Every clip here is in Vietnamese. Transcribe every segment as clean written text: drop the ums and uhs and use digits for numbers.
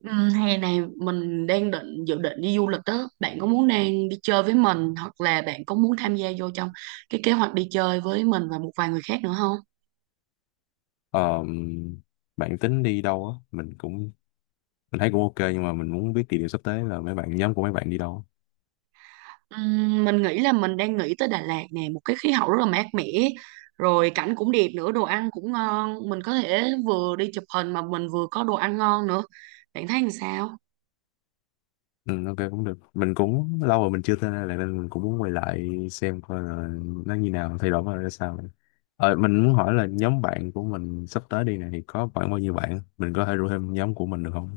Ừ, hè này mình đang định dự định đi du lịch đó. Bạn có muốn đang đi chơi với mình hoặc là bạn có muốn tham gia vô trong cái kế hoạch đi chơi với mình và một vài người khác nữa không? Ờ, bạn tính đi đâu á? Mình thấy cũng ok, nhưng mà mình muốn biết địa điểm sắp tới là mấy bạn, nhóm của mấy bạn đi đâu. Mình nghĩ là mình đang nghĩ tới Đà Lạt nè, một cái khí hậu rất là mát mẻ, rồi cảnh cũng đẹp nữa, đồ ăn cũng ngon, mình có thể vừa đi chụp hình mà mình vừa có đồ ăn ngon nữa. Bạn thấy làm sao? Ừ, ok cũng được. Mình cũng lâu rồi mình chưa tới đây lại nên mình cũng muốn quay lại xem coi là nó như nào, thay đổi coi ra sao. Mình muốn hỏi là nhóm bạn của mình sắp tới đi này thì có khoảng bao nhiêu bạn? Mình có thể rủ thêm nhóm của mình được không?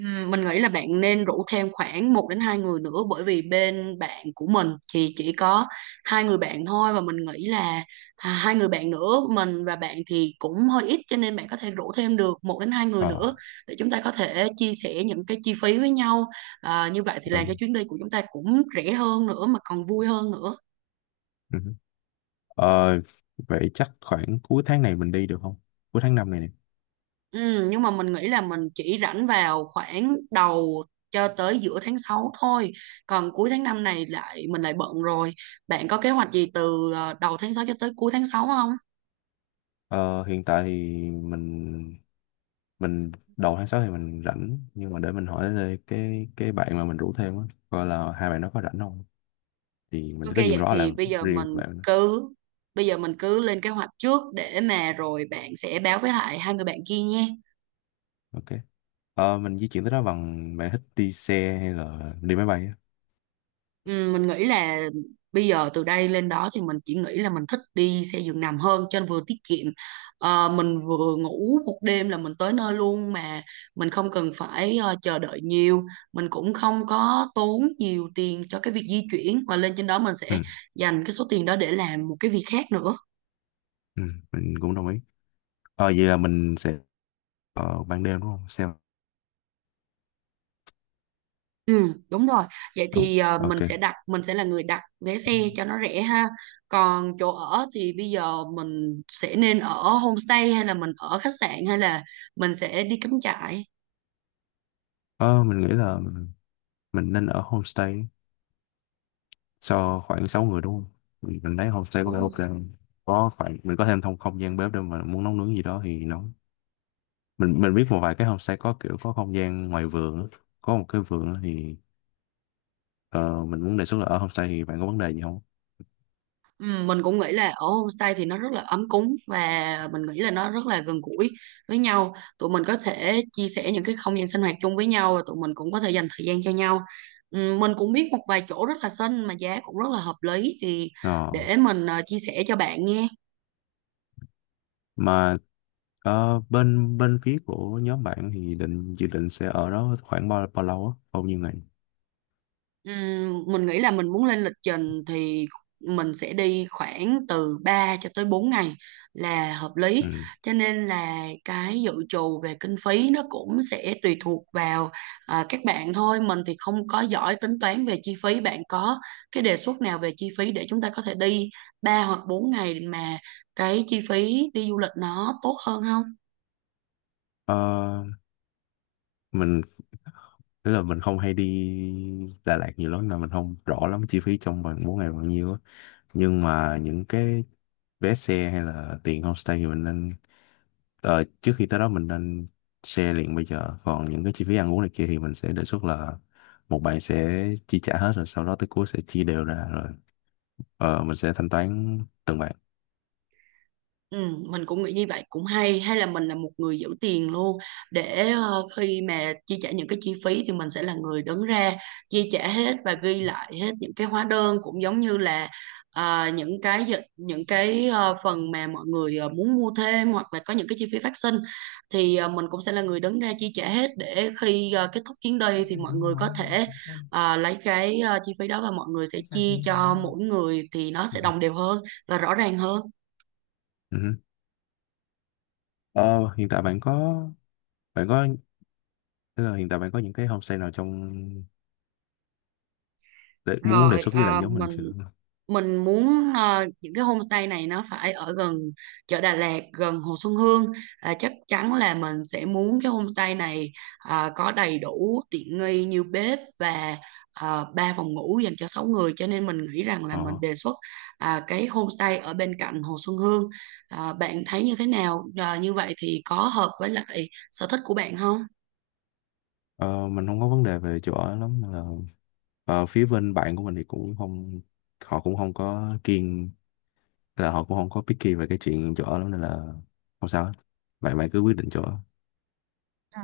Mình nghĩ là bạn nên rủ thêm khoảng một đến 2 người nữa, bởi vì bên bạn của mình thì chỉ có hai người bạn thôi. Và mình nghĩ là à, hai người bạn nữa, mình và bạn, thì cũng hơi ít, cho nên bạn có thể rủ thêm được một đến hai người nữa Ờ, để chúng ta có thể chia sẻ những cái chi phí với nhau. À, như vậy thì làm ừ, cho chuyến đi của chúng ta cũng rẻ hơn nữa mà còn vui hơn nữa. ừ. Ờ, vậy chắc khoảng cuối tháng này mình đi được không? Cuối tháng năm này nè. Ừ, nhưng mà mình nghĩ là mình chỉ rảnh vào khoảng đầu cho tới giữa tháng 6 thôi. Còn cuối tháng 5 này lại mình lại bận rồi. Bạn có kế hoạch gì từ đầu tháng 6 cho tới cuối tháng 6 không? Ờ, hiện tại thì mình đầu tháng 6 thì mình rảnh, nhưng mà để mình hỏi đây cái bạn mà mình rủ thêm á, coi là hai bạn nó có rảnh không, thì mình Ok, có gì mình vậy nói là thì riêng bạn nữa. cứ bây giờ mình cứ lên kế hoạch trước để mà rồi bạn sẽ báo với lại hai người bạn kia nha. Ok, mình di chuyển tới đó bằng... bạn thích đi xe hay là đi máy bay á? Ừ, mình nghĩ là bây giờ từ đây lên đó thì mình chỉ nghĩ là mình thích đi xe giường nằm hơn, cho nên vừa tiết kiệm. Mình vừa ngủ một đêm là mình tới nơi luôn, mà mình không cần phải chờ đợi nhiều. Mình cũng không có tốn nhiều tiền cho cái việc di chuyển, và lên trên đó mình Ừ, sẽ dành cái số tiền đó để làm một cái việc khác nữa. ừ, mình cũng đồng ý. Vậy là mình sẽ ở ban đêm đúng không, xe? Ừ, đúng rồi. Vậy Ồ, thì mình ok. sẽ đặt mình sẽ là người đặt vé xe cho nó rẻ ha. Còn chỗ ở thì bây giờ mình sẽ nên ở homestay, hay là mình ở khách sạn, hay là mình sẽ đi cắm trại? Ờ, mình nghĩ là mình nên ở homestay cho khoảng 6 người đúng không? Mình thấy homestay có Đúng vẻ ok không? không? Có khoảng mình có thêm thông không gian bếp để mà muốn nấu nướng gì đó thì nấu. Mình biết một vài cái homestay có kiểu có không gian ngoài vườn á, có một cái vườn á, thì ờ, mình muốn đề xuất là ở homestay, thì bạn có vấn đề gì không? Ừ, mình cũng nghĩ là ở homestay thì nó rất là ấm cúng, và mình nghĩ là nó rất là gần gũi với nhau. Tụi mình có thể chia sẻ những cái không gian sinh hoạt chung với nhau, và tụi mình cũng có thể dành thời gian cho nhau. Ừ, mình cũng biết một vài chỗ rất là xinh mà giá cũng rất là hợp lý, thì Ờ, để mình chia sẻ cho bạn nghe. mà ờ, bên bên phía của nhóm bạn thì định dự định sẽ ở đó khoảng bao bao lâu á, bao nhiêu ngày? Mình nghĩ là mình muốn lên lịch trình thì mình sẽ đi khoảng từ 3 cho tới 4 ngày là hợp lý. Ừ. Cho nên là cái dự trù về kinh phí nó cũng sẽ tùy thuộc vào à, các bạn thôi. Mình thì không có giỏi tính toán về chi phí. Bạn có cái đề xuất nào về chi phí để chúng ta có thể đi 3 hoặc 4 ngày mà cái chi phí đi du lịch nó tốt hơn không? Ờ, mình tức là mình không hay đi Đà Lạt nhiều lắm nên mình không rõ lắm chi phí trong vòng 4 ngày bao nhiêu á, nhưng mà những cái vé xe hay là tiền homestay thì mình nên... Trước khi tới đó mình nên share liền bây giờ. Còn những cái chi phí ăn uống này kia thì mình sẽ đề xuất là một bạn sẽ chi trả hết rồi sau đó tới cuối sẽ chia đều ra rồi mình sẽ thanh toán từng bạn. Ừ, mình cũng nghĩ như vậy cũng hay, hay là mình là một người giữ tiền luôn, để khi mà chi trả những cái chi phí thì mình sẽ là người đứng ra chi trả hết và ghi lại hết những cái hóa đơn. Cũng giống như là những cái những cái phần mà mọi người muốn mua thêm, hoặc là có những cái chi phí phát sinh, thì mình cũng sẽ là người đứng ra chi trả hết. Để khi kết thúc chuyến đi Ok. thì mọi người có thể lấy cái chi phí đó, và mọi người sẽ chia cho mỗi người thì nó sẽ đồng đều hơn và rõ ràng hơn. Ừ. Ờ, hiện tại bạn có tức là hiện tại bạn có những cái homestay nào trong... để muốn đề Rồi xuất với lại à, nhóm mình mình chưa? mình muốn à, những cái homestay này nó phải ở gần chợ Đà Lạt, gần Hồ Xuân Hương. À, chắc chắn là mình sẽ muốn cái homestay này à, có đầy đủ tiện nghi như bếp và à, ba phòng ngủ dành cho 6 người. Cho nên mình nghĩ rằng là mình Ờ, đề xuất à, cái homestay ở bên cạnh Hồ Xuân Hương. À, bạn thấy như thế nào? À, như vậy thì có hợp với lại sở thích của bạn không? ờ, mình không có vấn đề về chỗ ở lắm nên là phía bên bạn của mình thì cũng không... họ cũng không có kiêng. Nên là họ cũng không có picky về cái chuyện chỗ ở lắm nên là không sao hết. Bạn bạn cứ quyết định chỗ ở. Ừ.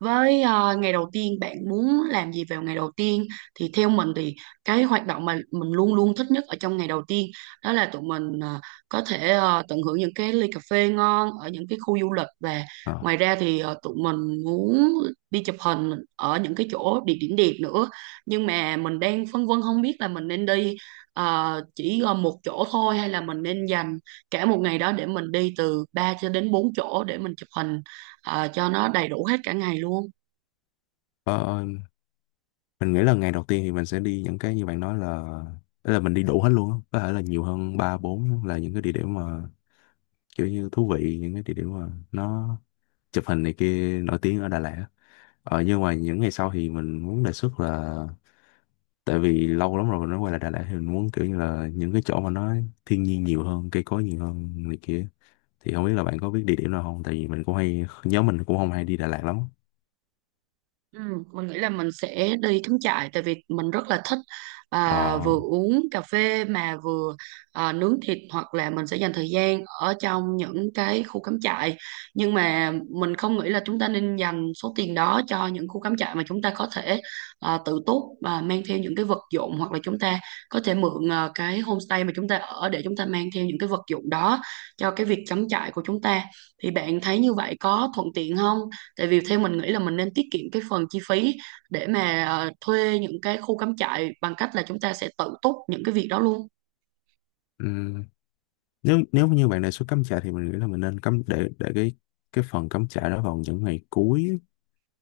Với ngày đầu tiên bạn muốn làm gì vào ngày đầu tiên? Thì theo mình thì cái hoạt động mà mình luôn luôn thích nhất ở trong ngày đầu tiên đó là tụi mình có thể tận hưởng những cái ly cà phê ngon ở những cái khu du lịch. Và Ờ. ngoài ra thì tụi mình muốn đi chụp hình ở những cái chỗ địa điểm đẹp nữa, nhưng mà mình đang phân vân không biết là mình nên đi chỉ một chỗ thôi, hay là mình nên dành cả một ngày đó để mình đi từ 3 cho đến 4 chỗ để mình chụp hình cho nó đầy đủ hết cả ngày luôn. Ờ, ờ, mình nghĩ là ngày đầu tiên thì mình sẽ đi những cái như bạn nói là, tức là mình đi đủ hết luôn á, có thể là nhiều hơn ba bốn là những cái địa điểm mà kiểu như thú vị, những cái địa điểm mà nó chụp hình này kia nổi tiếng ở Đà Lạt á. Nhưng mà những ngày sau thì mình muốn đề xuất là tại vì lâu lắm rồi mình mới quay lại Đà Lạt, thì mình muốn kiểu như là những cái chỗ mà nó thiên nhiên nhiều hơn, cây cối nhiều hơn này kia, thì không biết là bạn có biết địa điểm nào không tại vì mình cũng hay... nhóm mình cũng không hay đi Đà Lạt lắm. Ừ, mình nghĩ là mình sẽ đi cắm trại, tại vì mình rất là thích à, Ờ. vừa uống cà phê mà vừa à, nướng thịt, hoặc là mình sẽ dành thời gian ở trong những cái khu cắm trại. Nhưng mà mình không nghĩ là chúng ta nên dành số tiền đó cho những khu cắm trại, mà chúng ta có thể à, tự túc và mang theo những cái vật dụng, hoặc là chúng ta có thể mượn à, cái homestay mà chúng ta ở để chúng ta mang theo những cái vật dụng đó cho cái việc cắm trại của chúng ta. Thì bạn thấy như vậy có thuận tiện không? Tại vì theo mình nghĩ là mình nên tiết kiệm cái phần chi phí để mà thuê những cái khu cắm trại bằng cách là chúng ta sẽ tự túc những cái việc đó luôn. ừm, nếu nếu như bạn đề xuất cắm trại thì mình nghĩ là mình nên cắm... để cái phần cắm trại đó vào những ngày cuối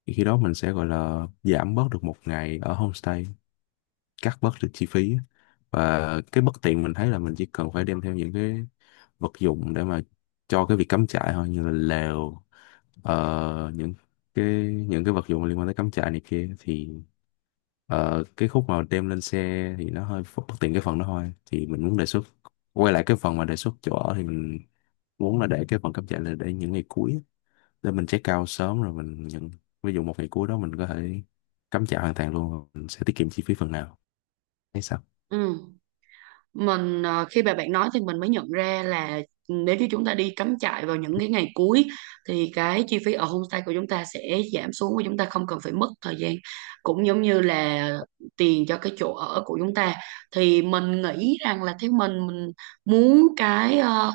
thì khi đó mình sẽ gọi là giảm bớt được một ngày ở homestay, cắt bớt được chi phí. Và cái bất tiện mình thấy là mình chỉ cần phải đem theo những cái vật dụng để mà cho cái việc cắm trại thôi như là lều, những cái những cái vật dụng liên quan tới cắm trại này kia, thì cái khúc mà đem lên xe thì nó hơi bất tiện cái phần đó thôi. Thì mình muốn đề xuất quay lại cái phần mà đề xuất chỗ ở, thì mình muốn là để cái phần cắm trại là để những ngày cuối để mình check out sớm rồi mình nhận... ví dụ một ngày cuối đó mình có thể cắm trại hoàn toàn luôn, mình sẽ tiết kiệm chi phí phần nào hay sao. Ừ. Khi mà bạn nói thì mình mới nhận ra là nếu như chúng ta đi cắm trại vào những cái ngày cuối thì cái chi phí ở homestay của chúng ta sẽ giảm xuống, và chúng ta không cần phải mất thời gian, cũng giống như là tiền cho cái chỗ ở của chúng ta. Thì mình nghĩ rằng là theo mình muốn cái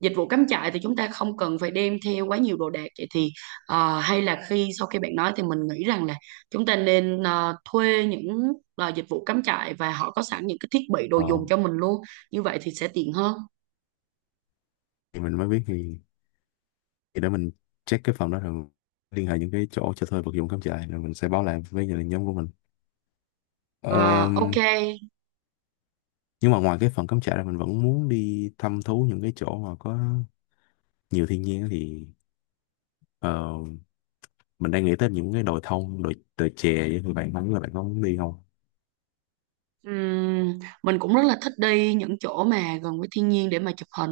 dịch vụ cắm trại thì chúng ta không cần phải đem theo quá nhiều đồ đạc. Vậy thì hay là sau khi bạn nói thì mình nghĩ rằng là chúng ta nên thuê những là dịch vụ cắm trại và họ có sẵn những cái thiết bị đồ ờ, dùng cho mình luôn, như vậy thì sẽ tiện hơn. thì mình mới biết thì để mình check cái phòng đó rồi liên hệ những cái chỗ cho thuê vật dụng cắm trại rồi mình sẽ báo lại với gia đình nhóm của mình. À, ok. Ờm, nhưng mà ngoài cái phần cắm trại là mình vẫn muốn đi thăm thú những cái chỗ mà có nhiều thiên nhiên á, thì ờ, mình đang nghĩ tới những cái đồi thông, đồi đồi chè với, thì bạn... không biết là bạn có muốn đi không? Mình cũng rất là thích đi những chỗ mà gần với thiên nhiên để mà chụp hình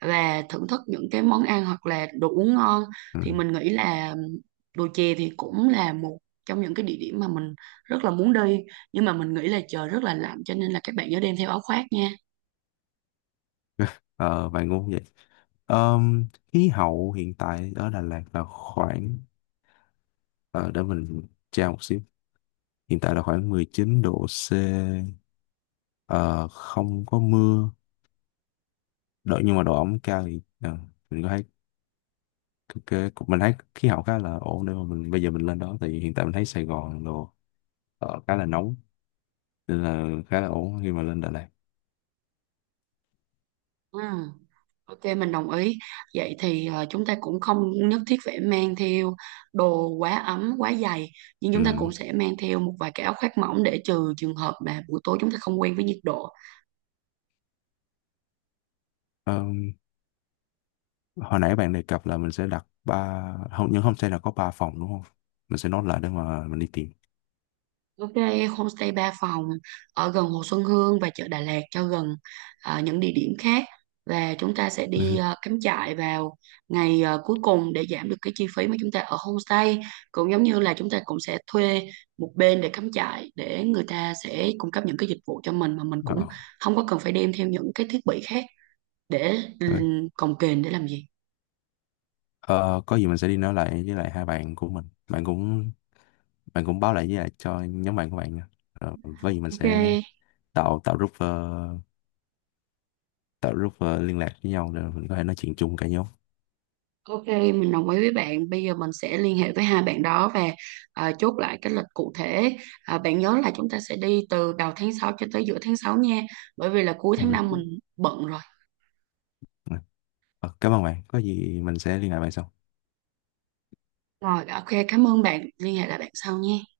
và thưởng thức những cái món ăn hoặc là đồ uống ngon. Ừ. Thì mình nghĩ là đồi chè thì cũng là một trong những cái địa điểm mà mình rất là muốn đi, nhưng mà mình nghĩ là trời rất là lạnh cho nên là các bạn nhớ đem theo áo khoác nha. Ờ, bạn ngu vậy. Ờm, khí hậu hiện tại ở Đà Lạt là khoảng... ờ, để mình tra một xíu. Hiện tại là khoảng 19°C, ờ, không có mưa độ, nhưng mà độ ẩm cao. Thì mình có thấy cái, mình thấy khí hậu khá là ổn nếu mà mình bây giờ mình lên đó, thì hiện tại mình thấy Sài Gòn đồ ở khá là nóng nên là khá là ổn khi mà lên Đà Lạt. Ừm. Ok, mình đồng ý. Vậy thì chúng ta cũng không nhất thiết phải mang theo đồ quá ấm, quá dày, nhưng chúng ta Ừ. cũng sẽ mang theo một vài cái áo khoác mỏng để trừ trường hợp mà buổi tối chúng ta không quen với nhiệt độ. Ờ, hồi nãy bạn đề cập là mình sẽ đặt ba... không, nhưng không, sẽ là có ba phòng đúng không, mình sẽ nốt lại để mà mình đi tìm. Ok, homestay 3 phòng ở gần Hồ Xuân Hương và chợ Đà Lạt, cho gần à, những địa điểm khác, và chúng ta sẽ Ừ. đi à, cắm trại vào ngày à, cuối cùng để giảm được cái chi phí mà chúng ta ở homestay. Cũng giống như là chúng ta cũng sẽ thuê một bên để cắm trại, để người ta sẽ cung cấp những cái dịch vụ cho mình, mà mình Ờ, cũng không có cần phải đem theo những cái thiết bị khác để rồi. cồng kềnh để làm gì. Ờ, có gì mình sẽ đi nói lại với lại hai bạn của mình. Bạn cũng báo lại với lại cho nhóm bạn của bạn nha. Ờ, có gì mình Ok, sẽ tạo tạo group ờ, liên lạc với nhau để mình có thể nói chuyện chung cả nhóm. Ok, mình đồng ý với bạn. Bây giờ mình sẽ liên hệ với hai bạn đó và à, chốt lại cái lịch cụ thể. À, bạn nhớ là chúng ta sẽ đi từ đầu tháng 6 cho tới giữa tháng 6 nha. Bởi vì là cuối tháng 5 Ok. mình bận rồi. Ờ, cảm ơn bạn. Có gì mình sẽ liên lạc bạn sau. Rồi, ok, cảm ơn bạn. Liên hệ lại bạn sau nha.